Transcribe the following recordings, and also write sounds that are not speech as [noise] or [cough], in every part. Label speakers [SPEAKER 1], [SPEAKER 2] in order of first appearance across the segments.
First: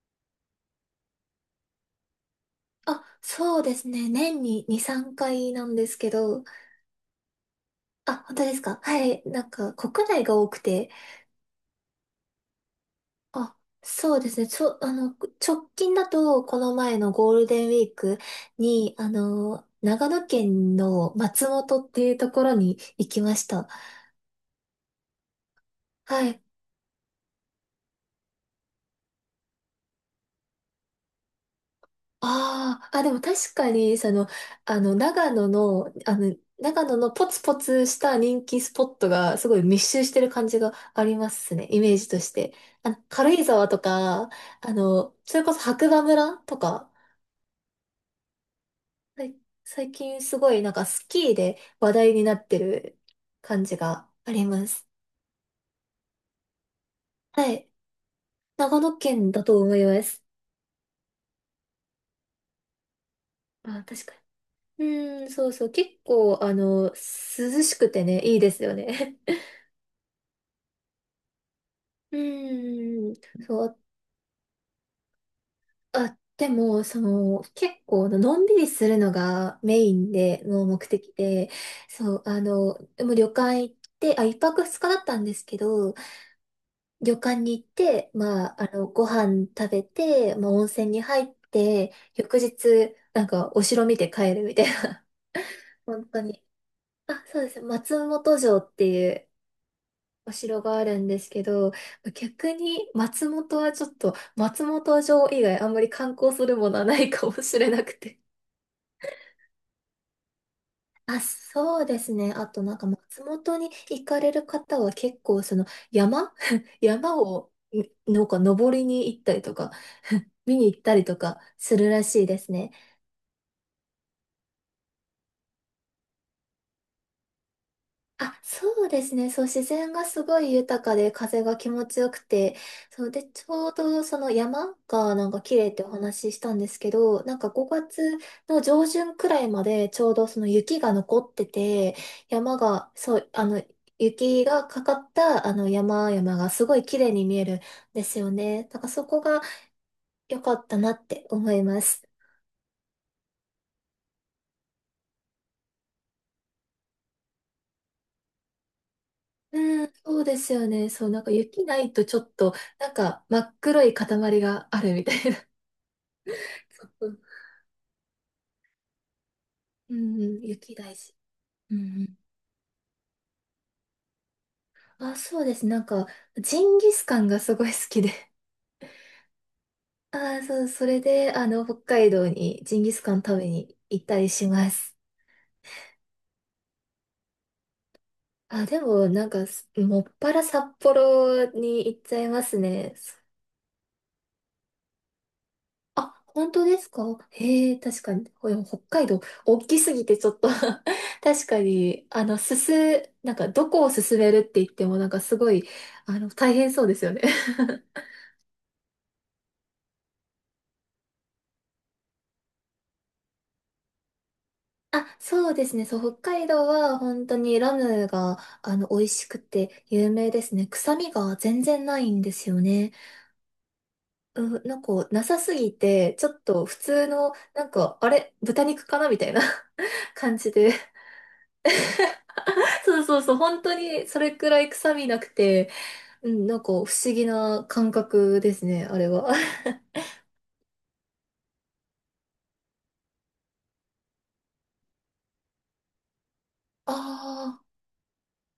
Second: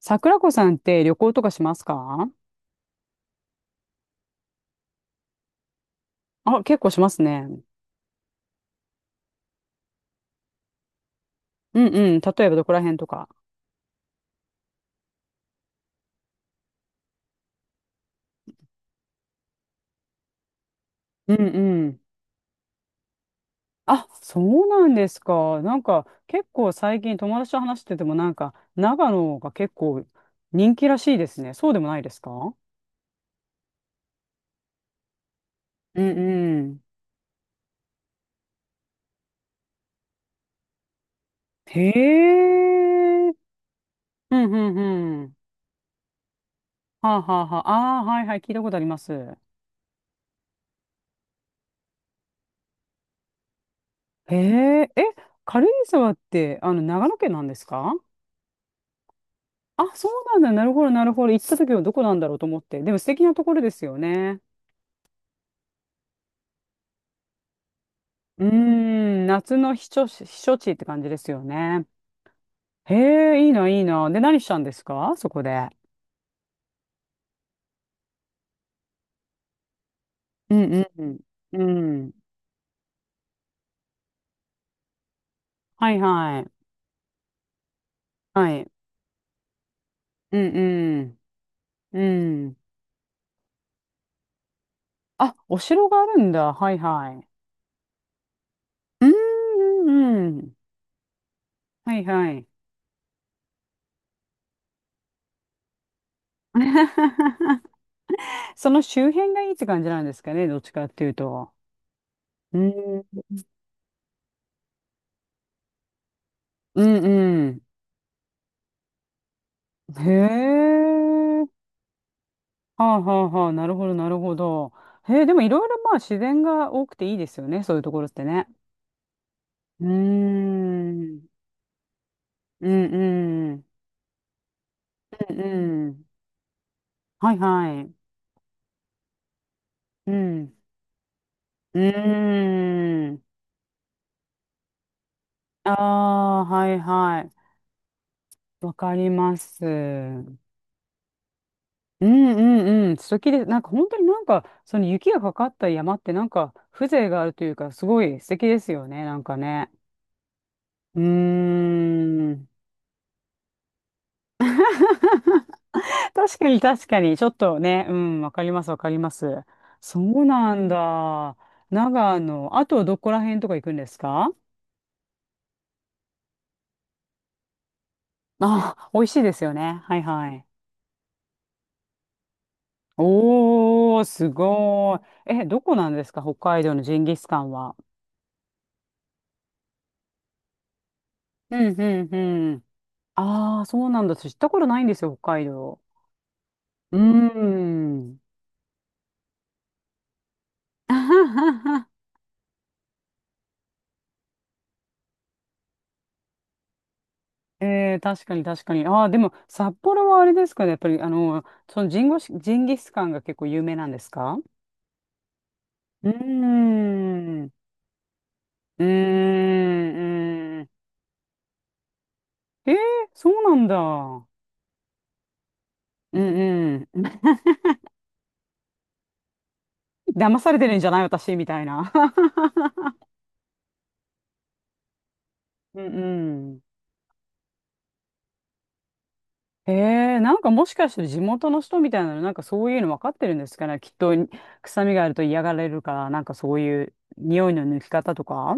[SPEAKER 1] 桜子さんって旅行とかしますか？
[SPEAKER 2] あ、そうですね。年に2、3回なんですけど、
[SPEAKER 1] あ、結構しますね。
[SPEAKER 2] あ、本当ですか？はい。なんか、国内が多くて、
[SPEAKER 1] うんうん。例えばどこら辺とか。
[SPEAKER 2] あ、そうですね。ちょ、あの、直近だと、この前のゴールデンウィークに、長野県の
[SPEAKER 1] うん
[SPEAKER 2] 松本
[SPEAKER 1] う
[SPEAKER 2] っ
[SPEAKER 1] ん。
[SPEAKER 2] ていうところに行きました。
[SPEAKER 1] あ、そうなんですか。なんか
[SPEAKER 2] はい。
[SPEAKER 1] 結構最近友達と話しててもなんか長野が結構人気らしいですね。そうでもないですか？
[SPEAKER 2] ああ、あ、でも確かに、長野の、
[SPEAKER 1] う
[SPEAKER 2] あ
[SPEAKER 1] ん
[SPEAKER 2] の、
[SPEAKER 1] うん。
[SPEAKER 2] 長野のポツポツした人気スポットがすごい密集してる感じがありますね、イ
[SPEAKER 1] へ
[SPEAKER 2] メージとして。
[SPEAKER 1] え。う
[SPEAKER 2] 軽
[SPEAKER 1] ん
[SPEAKER 2] 井沢とか、
[SPEAKER 1] うんうん。
[SPEAKER 2] それこそ白馬村とか。
[SPEAKER 1] はあはあはあ。ああ、はいはい。聞いたことあります。
[SPEAKER 2] はい。最近すごいなんかスキーで話題になってる感じがあ
[SPEAKER 1] へ
[SPEAKER 2] ります。
[SPEAKER 1] え。え、軽井沢って長野県なん
[SPEAKER 2] は
[SPEAKER 1] です
[SPEAKER 2] い。
[SPEAKER 1] か？
[SPEAKER 2] 長野県だと思
[SPEAKER 1] あ、
[SPEAKER 2] いま
[SPEAKER 1] そう
[SPEAKER 2] す。
[SPEAKER 1] なんだ。なるほど、なるほど。行った時はどこなんだろうと思って。でも素敵なところで
[SPEAKER 2] あ、
[SPEAKER 1] すよ
[SPEAKER 2] 確か
[SPEAKER 1] ね。
[SPEAKER 2] に。うーん、そうそう。結構、涼しくてね、いい
[SPEAKER 1] うー
[SPEAKER 2] ですよね。
[SPEAKER 1] ん、夏の避暑地、避暑地って感じですよね。
[SPEAKER 2] う
[SPEAKER 1] へ
[SPEAKER 2] ーん、
[SPEAKER 1] え、いい
[SPEAKER 2] そ
[SPEAKER 1] な、
[SPEAKER 2] う、
[SPEAKER 1] いいな。で、何したんですかそこで。
[SPEAKER 2] あ、でも、その、結構、のんびりするのがメインで、
[SPEAKER 1] う
[SPEAKER 2] の
[SPEAKER 1] んう
[SPEAKER 2] 目
[SPEAKER 1] ん
[SPEAKER 2] 的で、
[SPEAKER 1] うん。うん。
[SPEAKER 2] そう、でも旅館行って、あ、一泊二日だったんですけ
[SPEAKER 1] は
[SPEAKER 2] ど、
[SPEAKER 1] いはい。
[SPEAKER 2] 旅館に行って、ま
[SPEAKER 1] は
[SPEAKER 2] あ、
[SPEAKER 1] い。
[SPEAKER 2] ご飯食べて、
[SPEAKER 1] う
[SPEAKER 2] まあ、温泉に
[SPEAKER 1] ん
[SPEAKER 2] 入って、
[SPEAKER 1] うん。
[SPEAKER 2] 翌
[SPEAKER 1] うん。
[SPEAKER 2] 日、なんか、お城見て帰るみたいな。
[SPEAKER 1] あ、お
[SPEAKER 2] [laughs]
[SPEAKER 1] 城があ
[SPEAKER 2] 本
[SPEAKER 1] る
[SPEAKER 2] 当
[SPEAKER 1] ん
[SPEAKER 2] に。
[SPEAKER 1] だ。はいは
[SPEAKER 2] あ、
[SPEAKER 1] い。
[SPEAKER 2] そうです。松本城って
[SPEAKER 1] う
[SPEAKER 2] い
[SPEAKER 1] ん
[SPEAKER 2] う
[SPEAKER 1] う
[SPEAKER 2] お
[SPEAKER 1] んうん。
[SPEAKER 2] 城があるんですけど、
[SPEAKER 1] はいはい。
[SPEAKER 2] 逆に松本はちょっと、松本城以外あんまり観光するものはないかもし
[SPEAKER 1] [laughs]
[SPEAKER 2] れなくて。
[SPEAKER 1] その周辺がいいって感じなんですかね。どっちかっていう
[SPEAKER 2] あ、
[SPEAKER 1] と。
[SPEAKER 2] そうですね。あ
[SPEAKER 1] う
[SPEAKER 2] となんか
[SPEAKER 1] ん。
[SPEAKER 2] 松本に行かれる方は結構その山 [laughs]
[SPEAKER 1] う
[SPEAKER 2] 山
[SPEAKER 1] ん
[SPEAKER 2] を
[SPEAKER 1] う
[SPEAKER 2] なんか登りに行ったりとか、
[SPEAKER 1] ん。
[SPEAKER 2] 見に
[SPEAKER 1] へ
[SPEAKER 2] 行ったりとか
[SPEAKER 1] え。
[SPEAKER 2] するらしいですね。
[SPEAKER 1] はあはあはあ、なるほど、なるほど。へえ、でもいろいろまあ自然が多くていいですよね、そういうところって
[SPEAKER 2] あ、
[SPEAKER 1] ね。
[SPEAKER 2] そうですね。そう、自
[SPEAKER 1] うー
[SPEAKER 2] 然がすごい豊かで
[SPEAKER 1] ん、
[SPEAKER 2] 風が気持ちよくて、
[SPEAKER 1] うん
[SPEAKER 2] そうで、ち
[SPEAKER 1] うん、
[SPEAKER 2] ょうどその山がなん
[SPEAKER 1] う
[SPEAKER 2] か
[SPEAKER 1] ん
[SPEAKER 2] 綺麗って
[SPEAKER 1] う
[SPEAKER 2] お
[SPEAKER 1] ん。
[SPEAKER 2] 話ししたんですけど、
[SPEAKER 1] は
[SPEAKER 2] な
[SPEAKER 1] い
[SPEAKER 2] んか
[SPEAKER 1] は
[SPEAKER 2] 5
[SPEAKER 1] い。
[SPEAKER 2] 月の上旬くらいまでちょ
[SPEAKER 1] う
[SPEAKER 2] うどその
[SPEAKER 1] ん、
[SPEAKER 2] 雪が残って
[SPEAKER 1] う
[SPEAKER 2] て、山が、
[SPEAKER 1] ー
[SPEAKER 2] そ
[SPEAKER 1] ん。
[SPEAKER 2] う、雪がかかったあの
[SPEAKER 1] あ
[SPEAKER 2] 山々
[SPEAKER 1] あ、
[SPEAKER 2] がす
[SPEAKER 1] は
[SPEAKER 2] ご
[SPEAKER 1] い
[SPEAKER 2] い綺麗
[SPEAKER 1] は
[SPEAKER 2] に
[SPEAKER 1] い。
[SPEAKER 2] 見えるんですよね。
[SPEAKER 1] わ
[SPEAKER 2] だから
[SPEAKER 1] か
[SPEAKER 2] そ
[SPEAKER 1] り
[SPEAKER 2] こ
[SPEAKER 1] ま
[SPEAKER 2] が
[SPEAKER 1] す。うん
[SPEAKER 2] 良かったなって思います。
[SPEAKER 1] うんうん。素敵です。なんか本当になんか、その雪がかかった山ってなんか風情があるというか、すごい素敵ですよね、なんかね。
[SPEAKER 2] うん、そうですよね。
[SPEAKER 1] う
[SPEAKER 2] そう、なんか雪
[SPEAKER 1] ー
[SPEAKER 2] ないとちょっと、
[SPEAKER 1] ん。
[SPEAKER 2] なんか真っ黒い塊があるみたいな。
[SPEAKER 1] 確かに確か
[SPEAKER 2] そ
[SPEAKER 1] に、
[SPEAKER 2] う。
[SPEAKER 1] ちょっとね、うん、わかりますわかります。
[SPEAKER 2] う
[SPEAKER 1] そ
[SPEAKER 2] ん
[SPEAKER 1] う
[SPEAKER 2] うん、
[SPEAKER 1] なん
[SPEAKER 2] 雪大事。
[SPEAKER 1] だ。
[SPEAKER 2] うんうん。
[SPEAKER 1] 長野、あとどこら辺とか行くんですか？
[SPEAKER 2] あ、そうです。なんか、ジンギスカンがすごい好きで。
[SPEAKER 1] あ、美味しいですよね。はいは
[SPEAKER 2] ああ、
[SPEAKER 1] い。
[SPEAKER 2] そう、それで、北海道にジンギスカン食べに
[SPEAKER 1] お
[SPEAKER 2] 行
[SPEAKER 1] ー、
[SPEAKER 2] ったり
[SPEAKER 1] す
[SPEAKER 2] します。
[SPEAKER 1] ごい。え、どこなんですか北海道のジンギスカンは。
[SPEAKER 2] あ、でも、なんか、もっぱら札幌
[SPEAKER 1] うん
[SPEAKER 2] に行っ
[SPEAKER 1] う
[SPEAKER 2] ち
[SPEAKER 1] ん
[SPEAKER 2] ゃいま
[SPEAKER 1] う
[SPEAKER 2] す
[SPEAKER 1] ん。
[SPEAKER 2] ね。
[SPEAKER 1] ああ、そうなんだ。私知ったことないんですよ、北海道。
[SPEAKER 2] あ、本当です
[SPEAKER 1] うー
[SPEAKER 2] か？へえ、確か
[SPEAKER 1] ん。
[SPEAKER 2] に。北海道、大きすぎてちょっと [laughs] 確か
[SPEAKER 1] [laughs]
[SPEAKER 2] に、あの、すす、なんか、どこを進めるって言っても、なんか、すごい、大変そうですよね。 [laughs]
[SPEAKER 1] えー、確かに確かに。ああ、でも札幌はあれですかね。やっぱり、そのジンギスカンが結構有名なんですか？
[SPEAKER 2] あ、そうですね。そ
[SPEAKER 1] うー
[SPEAKER 2] う、北海道は本当
[SPEAKER 1] ん。う
[SPEAKER 2] にラムが、
[SPEAKER 1] ー
[SPEAKER 2] 美味しくて
[SPEAKER 1] ん。う
[SPEAKER 2] 有名です
[SPEAKER 1] ー
[SPEAKER 2] ね。
[SPEAKER 1] ん、
[SPEAKER 2] 臭みが全然ないんですよ
[SPEAKER 1] えー、
[SPEAKER 2] ね。
[SPEAKER 1] そうなんだ。
[SPEAKER 2] うん、なんか、なさすぎて、
[SPEAKER 1] う
[SPEAKER 2] ちょっと普
[SPEAKER 1] んう
[SPEAKER 2] 通
[SPEAKER 1] ん。
[SPEAKER 2] の、なんか、あれ、豚肉かなみたいな [laughs] 感
[SPEAKER 1] 騙
[SPEAKER 2] じ
[SPEAKER 1] されて
[SPEAKER 2] で。
[SPEAKER 1] るんじゃない私みたいな。[laughs]
[SPEAKER 2] [laughs] そうそうそう、本当にそれくらい臭みなくて、
[SPEAKER 1] うん
[SPEAKER 2] うん、
[SPEAKER 1] う
[SPEAKER 2] なん
[SPEAKER 1] ん。
[SPEAKER 2] か不思議な感覚ですね、あれは。
[SPEAKER 1] へえ、なんかもしかして地元の人みたいなの、なんかそういうの分かってるんですかね。きっと臭みがあると嫌がられるから、なんかそうい
[SPEAKER 2] [laughs]
[SPEAKER 1] う匂い
[SPEAKER 2] ああ、
[SPEAKER 1] の抜き方とか。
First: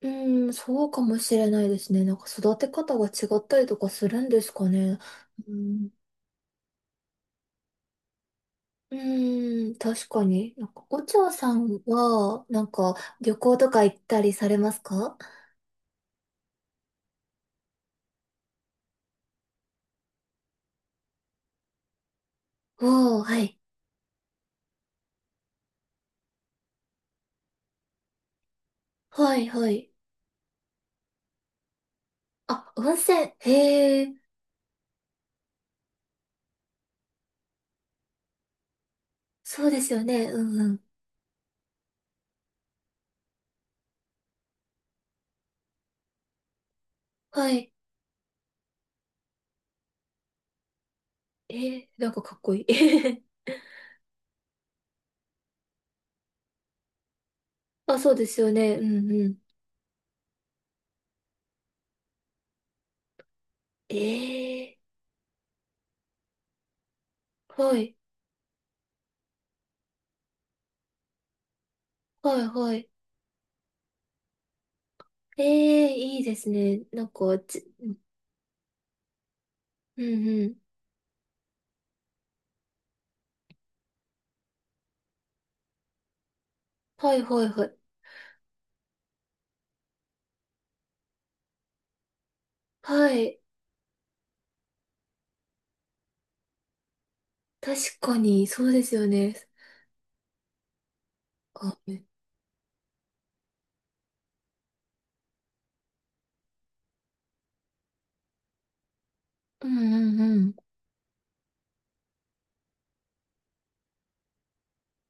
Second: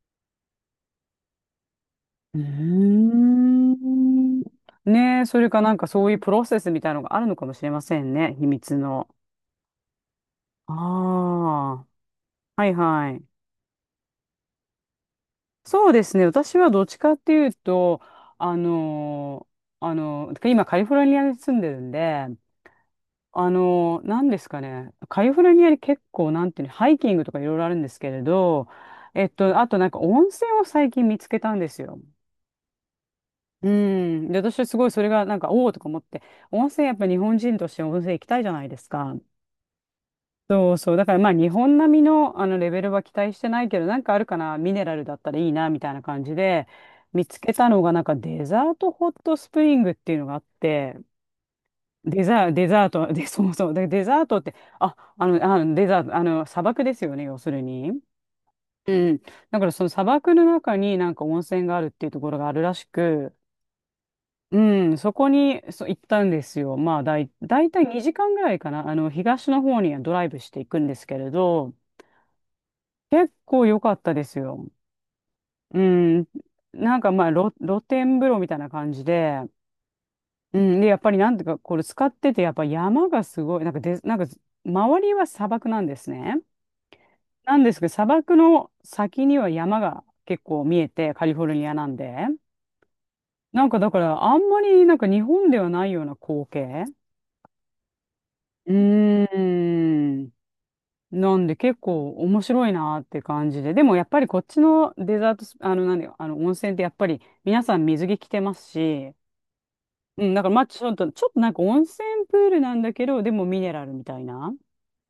[SPEAKER 2] うん、そうかもしれないですね。なんか
[SPEAKER 1] うー
[SPEAKER 2] 育て方が違ったりとかするんで
[SPEAKER 1] ん。
[SPEAKER 2] すかね。
[SPEAKER 1] ねえ、それ
[SPEAKER 2] う
[SPEAKER 1] かなんか
[SPEAKER 2] ん。
[SPEAKER 1] そういうプロセスみたいなのがあるのかもしれませんね。秘密
[SPEAKER 2] う
[SPEAKER 1] の。
[SPEAKER 2] ーん、確かに。なんか、お嬢
[SPEAKER 1] あ
[SPEAKER 2] さん
[SPEAKER 1] あ。
[SPEAKER 2] は、な
[SPEAKER 1] は
[SPEAKER 2] ん
[SPEAKER 1] い
[SPEAKER 2] か、
[SPEAKER 1] はい。
[SPEAKER 2] 旅行とか行ったりされますか？
[SPEAKER 1] そうですね。私はどっちかっていうと、あの今カリフォルニアに住んでるんで、
[SPEAKER 2] おー、はい。
[SPEAKER 1] なんですかね、カリフォルニアに結構、なんていうの、ハイキングとかいろいろあるんですけれど、えっ
[SPEAKER 2] はい、
[SPEAKER 1] と、あ
[SPEAKER 2] は
[SPEAKER 1] とな
[SPEAKER 2] い。
[SPEAKER 1] んか温泉を最近見つけたんですよ。
[SPEAKER 2] あ、温泉。
[SPEAKER 1] う
[SPEAKER 2] へえ、
[SPEAKER 1] ん。で、私はすごいそれがなんか、おおとか思って、温泉やっぱ日本人として温泉行きたいじゃないですか。
[SPEAKER 2] そうですよね。うんう
[SPEAKER 1] そう
[SPEAKER 2] ん。
[SPEAKER 1] そう。だからまあ日本並みの、あのレベルは期待してないけど、なんかあるかな、ミネラルだったらいいな、みたいな感じで、見つ
[SPEAKER 2] は
[SPEAKER 1] けた
[SPEAKER 2] い。
[SPEAKER 1] のがなんかデザートホットスプリングっていうのがあって、
[SPEAKER 2] なんかかっこい
[SPEAKER 1] デザート、
[SPEAKER 2] い。
[SPEAKER 1] で、そうそう。で、デザートって、デザート、砂漠ですよね、要する
[SPEAKER 2] [laughs]
[SPEAKER 1] に。
[SPEAKER 2] あ、そうですよね。う
[SPEAKER 1] う
[SPEAKER 2] ん
[SPEAKER 1] ん。
[SPEAKER 2] うん。
[SPEAKER 1] だからその砂漠の中になんか温泉があるっていうところがあるらしく、
[SPEAKER 2] え
[SPEAKER 1] う
[SPEAKER 2] え、
[SPEAKER 1] ん、そこにそう行ったんですよ。まあ、だい
[SPEAKER 2] は
[SPEAKER 1] たい
[SPEAKER 2] い。
[SPEAKER 1] 2時間ぐらいかな。東の方にはドライブしていくんですけれど、
[SPEAKER 2] はい、はい。
[SPEAKER 1] 結構良かったですよ。
[SPEAKER 2] え
[SPEAKER 1] う
[SPEAKER 2] え、いい
[SPEAKER 1] ん。
[SPEAKER 2] ですね。
[SPEAKER 1] なん
[SPEAKER 2] なん
[SPEAKER 1] かまあ、
[SPEAKER 2] か、
[SPEAKER 1] 露天風呂みたいな感じで、
[SPEAKER 2] うんうん。
[SPEAKER 1] うん。で、やっぱりなんていうか、これ使ってて、やっぱ山がすごい、なんかで、なんか、周りは砂漠なんですね。
[SPEAKER 2] はい、はい、
[SPEAKER 1] なん
[SPEAKER 2] は
[SPEAKER 1] で
[SPEAKER 2] い。
[SPEAKER 1] すけど、砂漠の先には山が結構見えて、カリフォルニアなんで。
[SPEAKER 2] はい。
[SPEAKER 1] なんかだから、あんまりなんか日本ではないような光景。
[SPEAKER 2] 確かに、そ
[SPEAKER 1] う
[SPEAKER 2] う
[SPEAKER 1] ー
[SPEAKER 2] ですよね。
[SPEAKER 1] ん。なんで結
[SPEAKER 2] あ、うん
[SPEAKER 1] 構面白いなーって感じで。でもやっぱりこっちのデザートス、あの、なんだよ、あの、温泉ってやっぱり皆さん水着着てますし、
[SPEAKER 2] うん
[SPEAKER 1] うん、
[SPEAKER 2] う
[SPEAKER 1] だから
[SPEAKER 2] ん。
[SPEAKER 1] まあちょっと、ちょっとなんか温泉プールなんだけど、でもミネラルみたいな。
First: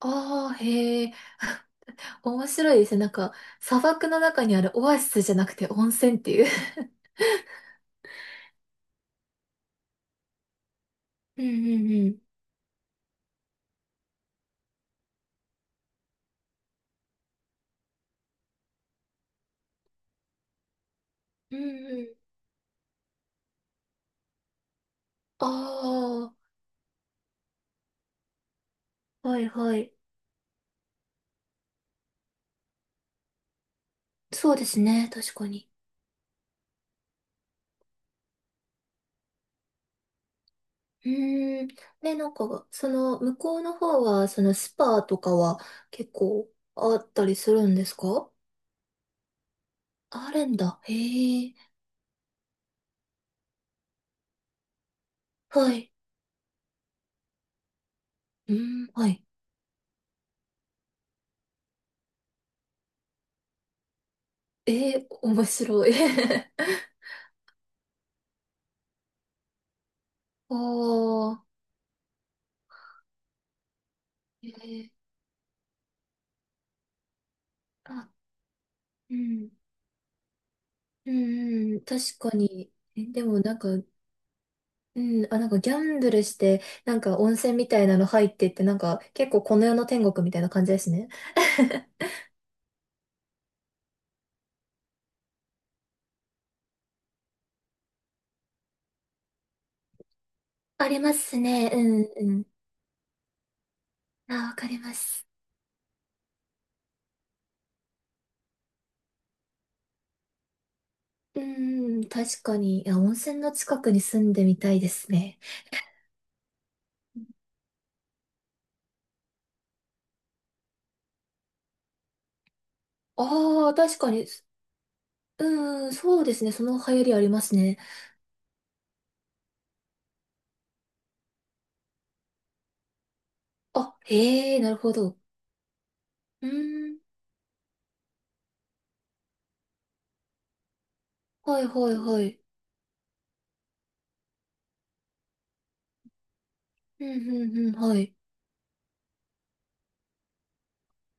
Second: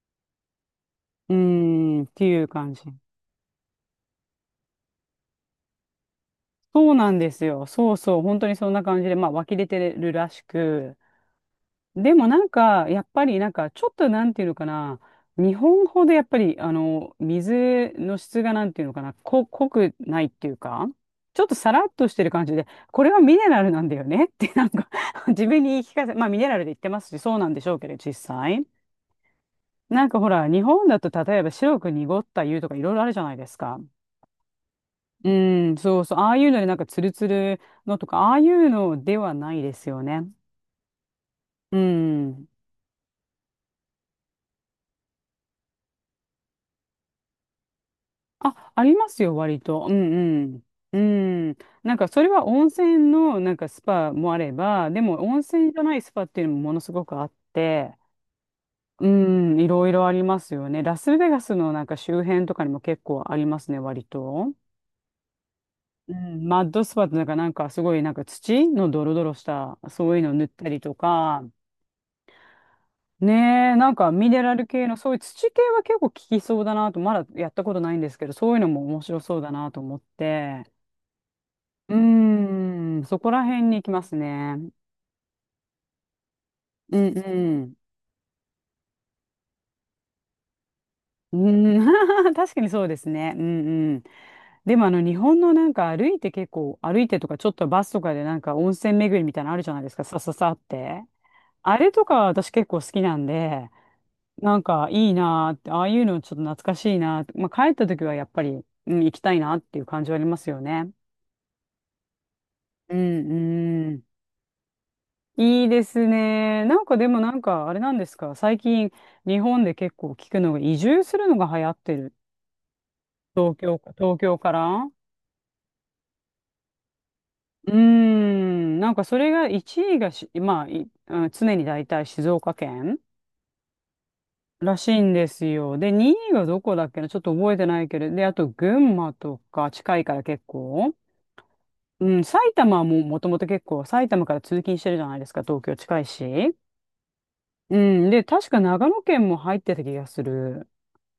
[SPEAKER 2] ああ、へえ。
[SPEAKER 1] う
[SPEAKER 2] [laughs]
[SPEAKER 1] ーん、っていう
[SPEAKER 2] 面
[SPEAKER 1] 感
[SPEAKER 2] 白い
[SPEAKER 1] じ。
[SPEAKER 2] ですね。なんか、砂漠の中にあるオアシスじゃなくて温泉っていう。
[SPEAKER 1] そうなんですよ。そうそう、本当にそんな感じで、まあ湧き出てるらしく。
[SPEAKER 2] [laughs] うんうんう
[SPEAKER 1] で
[SPEAKER 2] ん。
[SPEAKER 1] もなんか、やっぱりなんか、ちょっとなんていうのかな、日本ほどやっぱり、水の質がなんていうのかな、濃くないっていうか、ちょっと
[SPEAKER 2] うん
[SPEAKER 1] さらっ
[SPEAKER 2] う
[SPEAKER 1] として
[SPEAKER 2] ん。
[SPEAKER 1] る感じで、これはミネラルなんだよねって、なんか [laughs] 自
[SPEAKER 2] あ
[SPEAKER 1] 分に言い聞かせ、まあミネラルで言ってますし、そうなんでしょうけど、実際。
[SPEAKER 2] あ、はいはい。
[SPEAKER 1] なんかほら、日本だと例えば白く濁った湯とかいろいろあるじゃないですか。
[SPEAKER 2] そうですね、
[SPEAKER 1] う
[SPEAKER 2] 確かに。
[SPEAKER 1] ん、そうそう、ああいうのでなんかツルツルのとか、ああいうのではないですよね。
[SPEAKER 2] うーん。
[SPEAKER 1] う
[SPEAKER 2] ね、なん
[SPEAKER 1] ん。
[SPEAKER 2] か、その、向こうの方は、そのスパとかは結構あったりするんですか？
[SPEAKER 1] あ、ありますよ、割と。う
[SPEAKER 2] あるん
[SPEAKER 1] ん
[SPEAKER 2] だ。へ
[SPEAKER 1] うん。う
[SPEAKER 2] え。
[SPEAKER 1] ん。なんか、それは温泉の、なんか、スパもあれば、でも、温泉
[SPEAKER 2] は
[SPEAKER 1] じゃ
[SPEAKER 2] い。
[SPEAKER 1] ないスパっていうのもものすごくあって、
[SPEAKER 2] うーん、
[SPEAKER 1] う
[SPEAKER 2] はい。
[SPEAKER 1] ん、いろいろありますよね。ラスベガスのなんか周辺とかにも結構ありますね、割と。
[SPEAKER 2] ええ、面白い。
[SPEAKER 1] うん、マッド
[SPEAKER 2] [laughs]
[SPEAKER 1] スパってなんか、なんかすごいなんか土のドロドロした、そういうの塗っ
[SPEAKER 2] あ
[SPEAKER 1] たりとか、
[SPEAKER 2] あ、
[SPEAKER 1] ねえ、なんかミネ
[SPEAKER 2] え
[SPEAKER 1] ラル系
[SPEAKER 2] え、
[SPEAKER 1] の、そういう土系は結構効きそうだなと、まだやったことないん
[SPEAKER 2] あ、
[SPEAKER 1] ですけど、そういうのも面
[SPEAKER 2] う
[SPEAKER 1] 白そう
[SPEAKER 2] ん。
[SPEAKER 1] だなと思って。
[SPEAKER 2] うんうん、
[SPEAKER 1] うー
[SPEAKER 2] 確かに。え、
[SPEAKER 1] ん、そ
[SPEAKER 2] で
[SPEAKER 1] こ
[SPEAKER 2] も
[SPEAKER 1] ら
[SPEAKER 2] なん
[SPEAKER 1] 辺
[SPEAKER 2] か、
[SPEAKER 1] に行きますね。
[SPEAKER 2] うん、あ、なんかギャンブルして、な
[SPEAKER 1] う
[SPEAKER 2] んか
[SPEAKER 1] んう
[SPEAKER 2] 温泉み
[SPEAKER 1] ん。
[SPEAKER 2] たいなの入ってって、なんか結構この世の天国みたいな感じですね。
[SPEAKER 1] うん、
[SPEAKER 2] [laughs]
[SPEAKER 1] [laughs] 確かにそうですね。うんうん。でもあの日本のなんか歩いて結構歩いてとかちょっとバスとかでなんか温泉巡りみたいなのあるじゃないですか、さささっ
[SPEAKER 2] あり
[SPEAKER 1] て。
[SPEAKER 2] ますね。
[SPEAKER 1] あ
[SPEAKER 2] う
[SPEAKER 1] れとか
[SPEAKER 2] んうん。
[SPEAKER 1] 私結構好きなんで、
[SPEAKER 2] あ、わ
[SPEAKER 1] なん
[SPEAKER 2] かり
[SPEAKER 1] か
[SPEAKER 2] ま
[SPEAKER 1] いい
[SPEAKER 2] す。
[SPEAKER 1] なーって、ああいうのちょっと懐かしいなーって、まあ、帰った時はやっぱり、うん、行きたいなっていう感じはありますよね。
[SPEAKER 2] うんうん、確かに。い
[SPEAKER 1] う
[SPEAKER 2] や、温
[SPEAKER 1] ん
[SPEAKER 2] 泉の近く
[SPEAKER 1] う
[SPEAKER 2] に
[SPEAKER 1] ん。
[SPEAKER 2] 住んでみたいですね。
[SPEAKER 1] いいですね。なんかでもなんかあれなんですか。最近日本で結構聞くのが移住するのが流行ってる。東
[SPEAKER 2] ああ、
[SPEAKER 1] 京か、
[SPEAKER 2] 確か
[SPEAKER 1] 東
[SPEAKER 2] に。
[SPEAKER 1] 京から。
[SPEAKER 2] うん、そうですね。その流行りあります
[SPEAKER 1] うー
[SPEAKER 2] ね。
[SPEAKER 1] ん。なんかそれが1位がまあ、いうん常に大体静岡県
[SPEAKER 2] あ、へえ、な
[SPEAKER 1] ら
[SPEAKER 2] る
[SPEAKER 1] し
[SPEAKER 2] ほ
[SPEAKER 1] いん
[SPEAKER 2] ど。
[SPEAKER 1] ですよ。で、2位が
[SPEAKER 2] う
[SPEAKER 1] どこだっ
[SPEAKER 2] ん、
[SPEAKER 1] けな。ちょっと覚えてないけど。で、あと群馬とか近いから結構。
[SPEAKER 2] はいはい
[SPEAKER 1] う
[SPEAKER 2] は
[SPEAKER 1] ん。埼
[SPEAKER 2] い。
[SPEAKER 1] 玉はもうもともと結構埼玉から通勤してるじゃないですか。東京近いし。
[SPEAKER 2] うんうんうん、
[SPEAKER 1] う
[SPEAKER 2] は
[SPEAKER 1] ん。
[SPEAKER 2] い。
[SPEAKER 1] で、確か長野県も入ってた気がする。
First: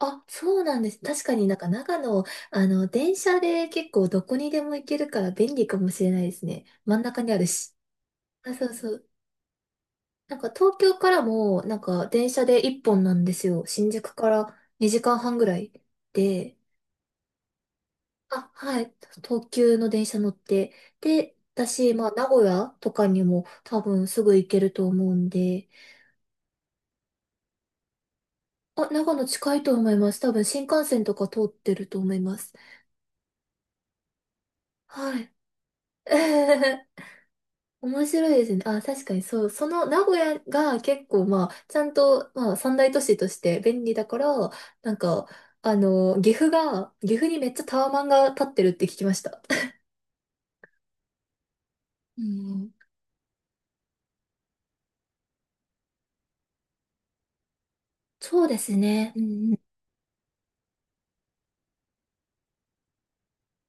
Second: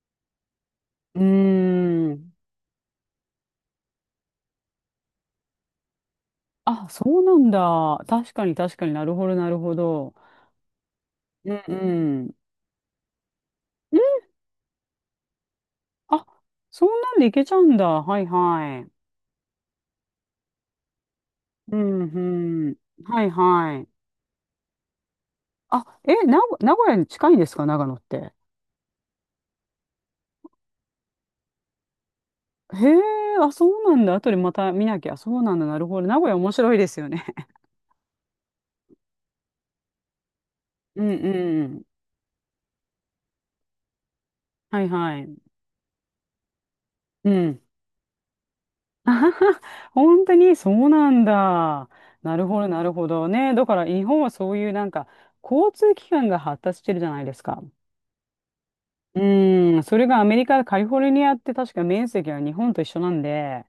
[SPEAKER 2] あ、そうなんです。
[SPEAKER 1] う
[SPEAKER 2] 確かになんか長
[SPEAKER 1] ー
[SPEAKER 2] 野、
[SPEAKER 1] ん。
[SPEAKER 2] 電車で結構どこにでも行けるから便利かもしれないですね。
[SPEAKER 1] あ、
[SPEAKER 2] 真ん
[SPEAKER 1] そ
[SPEAKER 2] 中
[SPEAKER 1] う
[SPEAKER 2] に
[SPEAKER 1] な
[SPEAKER 2] ある
[SPEAKER 1] ん
[SPEAKER 2] し。
[SPEAKER 1] だ。確か
[SPEAKER 2] あ、
[SPEAKER 1] に
[SPEAKER 2] そう
[SPEAKER 1] 確か
[SPEAKER 2] そ
[SPEAKER 1] にな
[SPEAKER 2] う。
[SPEAKER 1] るほど、なるほど。
[SPEAKER 2] なんか東京から
[SPEAKER 1] う
[SPEAKER 2] も、
[SPEAKER 1] んう
[SPEAKER 2] なんか電
[SPEAKER 1] ん。
[SPEAKER 2] 車で一本なんですよ。新
[SPEAKER 1] う
[SPEAKER 2] 宿
[SPEAKER 1] ん、
[SPEAKER 2] から2時間半ぐらい
[SPEAKER 1] あ、
[SPEAKER 2] で。
[SPEAKER 1] そんなんでいけちゃうんだ。はい
[SPEAKER 2] あ、は
[SPEAKER 1] はい。
[SPEAKER 2] い。東急の電車乗って。で、
[SPEAKER 1] う
[SPEAKER 2] 私、
[SPEAKER 1] ん
[SPEAKER 2] まあ、名古
[SPEAKER 1] うん。
[SPEAKER 2] 屋とかに
[SPEAKER 1] はい
[SPEAKER 2] も
[SPEAKER 1] は
[SPEAKER 2] 多
[SPEAKER 1] い。
[SPEAKER 2] 分すぐ行けると思うんで。
[SPEAKER 1] あ、え、名古屋に近いんですか、長野って。
[SPEAKER 2] あ、長野近いと思います。多分新幹線とか通ってると思います。
[SPEAKER 1] へえ、あ、そうなんだ。後でまた見なきゃ。
[SPEAKER 2] はい。
[SPEAKER 1] そうなんだ。なるほど。名古屋面白いで
[SPEAKER 2] [laughs]
[SPEAKER 1] すよね。
[SPEAKER 2] 面白いですね。あ、確かにそう。その名古屋が
[SPEAKER 1] [laughs] う
[SPEAKER 2] 結
[SPEAKER 1] ん
[SPEAKER 2] 構まあ、
[SPEAKER 1] う
[SPEAKER 2] ちゃ
[SPEAKER 1] ん。
[SPEAKER 2] んとまあ、三大都市として便利だから、
[SPEAKER 1] はい
[SPEAKER 2] なん
[SPEAKER 1] は
[SPEAKER 2] か、
[SPEAKER 1] い。
[SPEAKER 2] 岐阜
[SPEAKER 1] う
[SPEAKER 2] にめっち
[SPEAKER 1] ん。
[SPEAKER 2] ゃタワマンが立ってるって聞きました。[laughs]
[SPEAKER 1] 本当にそうなんだ。
[SPEAKER 2] う
[SPEAKER 1] なるほど、
[SPEAKER 2] ん、
[SPEAKER 1] なるほどね。だから日本はそういうなんか交通機関が発達してるじゃないですか。
[SPEAKER 2] そうですね。
[SPEAKER 1] う
[SPEAKER 2] うんうん。
[SPEAKER 1] ーん、それがアメリカ、カリフォルニアって確か面積は日本と一緒なんで、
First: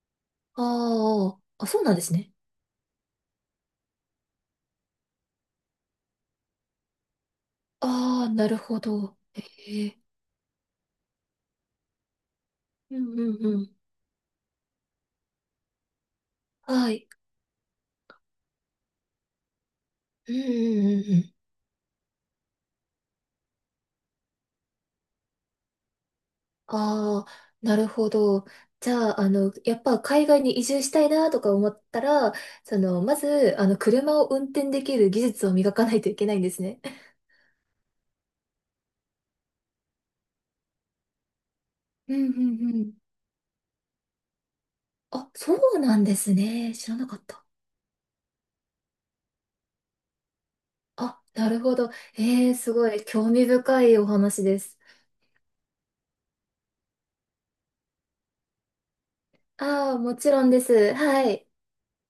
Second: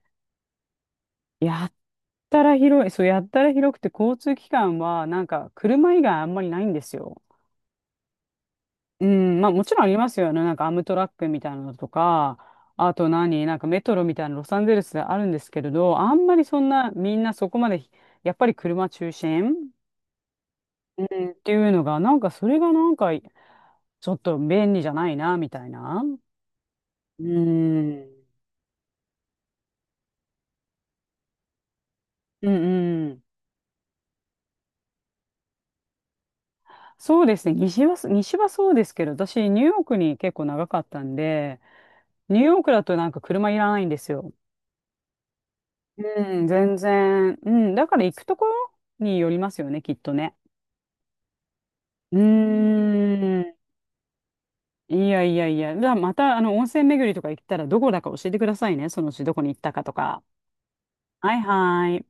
[SPEAKER 2] あ
[SPEAKER 1] や
[SPEAKER 2] あ、あ、
[SPEAKER 1] っ
[SPEAKER 2] そうなんですね。
[SPEAKER 1] たら広い、そうやったら広くて交通機関はなんか車以外あんまりないんですよ。
[SPEAKER 2] ああ、なるほ
[SPEAKER 1] う
[SPEAKER 2] ど。
[SPEAKER 1] ん、まあもちろん
[SPEAKER 2] え
[SPEAKER 1] あり
[SPEAKER 2] え。
[SPEAKER 1] ますよね。なんかアムトラックみたいなのとか、あ
[SPEAKER 2] う
[SPEAKER 1] と
[SPEAKER 2] んう
[SPEAKER 1] 何、
[SPEAKER 2] ん
[SPEAKER 1] な
[SPEAKER 2] う
[SPEAKER 1] んか
[SPEAKER 2] ん。
[SPEAKER 1] メトロみたいなロサンゼルスであるんですけれど、あんまりそんな
[SPEAKER 2] はい。
[SPEAKER 1] みんなそこまでやっぱり車中心、
[SPEAKER 2] うんうん
[SPEAKER 1] う
[SPEAKER 2] うんう
[SPEAKER 1] ん、っ
[SPEAKER 2] ん。
[SPEAKER 1] ていうのが、なんかそれがなんか、ちょっと便利じゃないな、みたいな。
[SPEAKER 2] あ
[SPEAKER 1] う
[SPEAKER 2] あ、なる
[SPEAKER 1] ん。
[SPEAKER 2] ほど。じゃあ、やっぱ海外に移住したいなとか思ったら、
[SPEAKER 1] うんう
[SPEAKER 2] ま
[SPEAKER 1] ん。
[SPEAKER 2] ず、車を運転できる技術を磨かないといけないんですね。
[SPEAKER 1] そうですね。西は、西はそうですけど、私、ニューヨークに結構長かったんで、
[SPEAKER 2] うんう
[SPEAKER 1] ニ
[SPEAKER 2] ん
[SPEAKER 1] ューヨーク
[SPEAKER 2] う
[SPEAKER 1] だ
[SPEAKER 2] ん。
[SPEAKER 1] となんか車いらないんですよ。
[SPEAKER 2] あ、そうなんです
[SPEAKER 1] うん、
[SPEAKER 2] ね。
[SPEAKER 1] 全
[SPEAKER 2] 知らなかっ
[SPEAKER 1] 然。
[SPEAKER 2] た。
[SPEAKER 1] うん、だから行くところによりますよね、きっとね。
[SPEAKER 2] あ、なるほど。
[SPEAKER 1] う
[SPEAKER 2] すごい興
[SPEAKER 1] ー
[SPEAKER 2] 味
[SPEAKER 1] ん。
[SPEAKER 2] 深いお話です。
[SPEAKER 1] いやいやいや。じゃあ、また、あの、温泉巡りとか行ったら、どこだか教えてくださいね。そのうちどこに行ったか
[SPEAKER 2] あ
[SPEAKER 1] と
[SPEAKER 2] あ、も
[SPEAKER 1] か。
[SPEAKER 2] ちろんです。は
[SPEAKER 1] はい
[SPEAKER 2] い。
[SPEAKER 1] はい。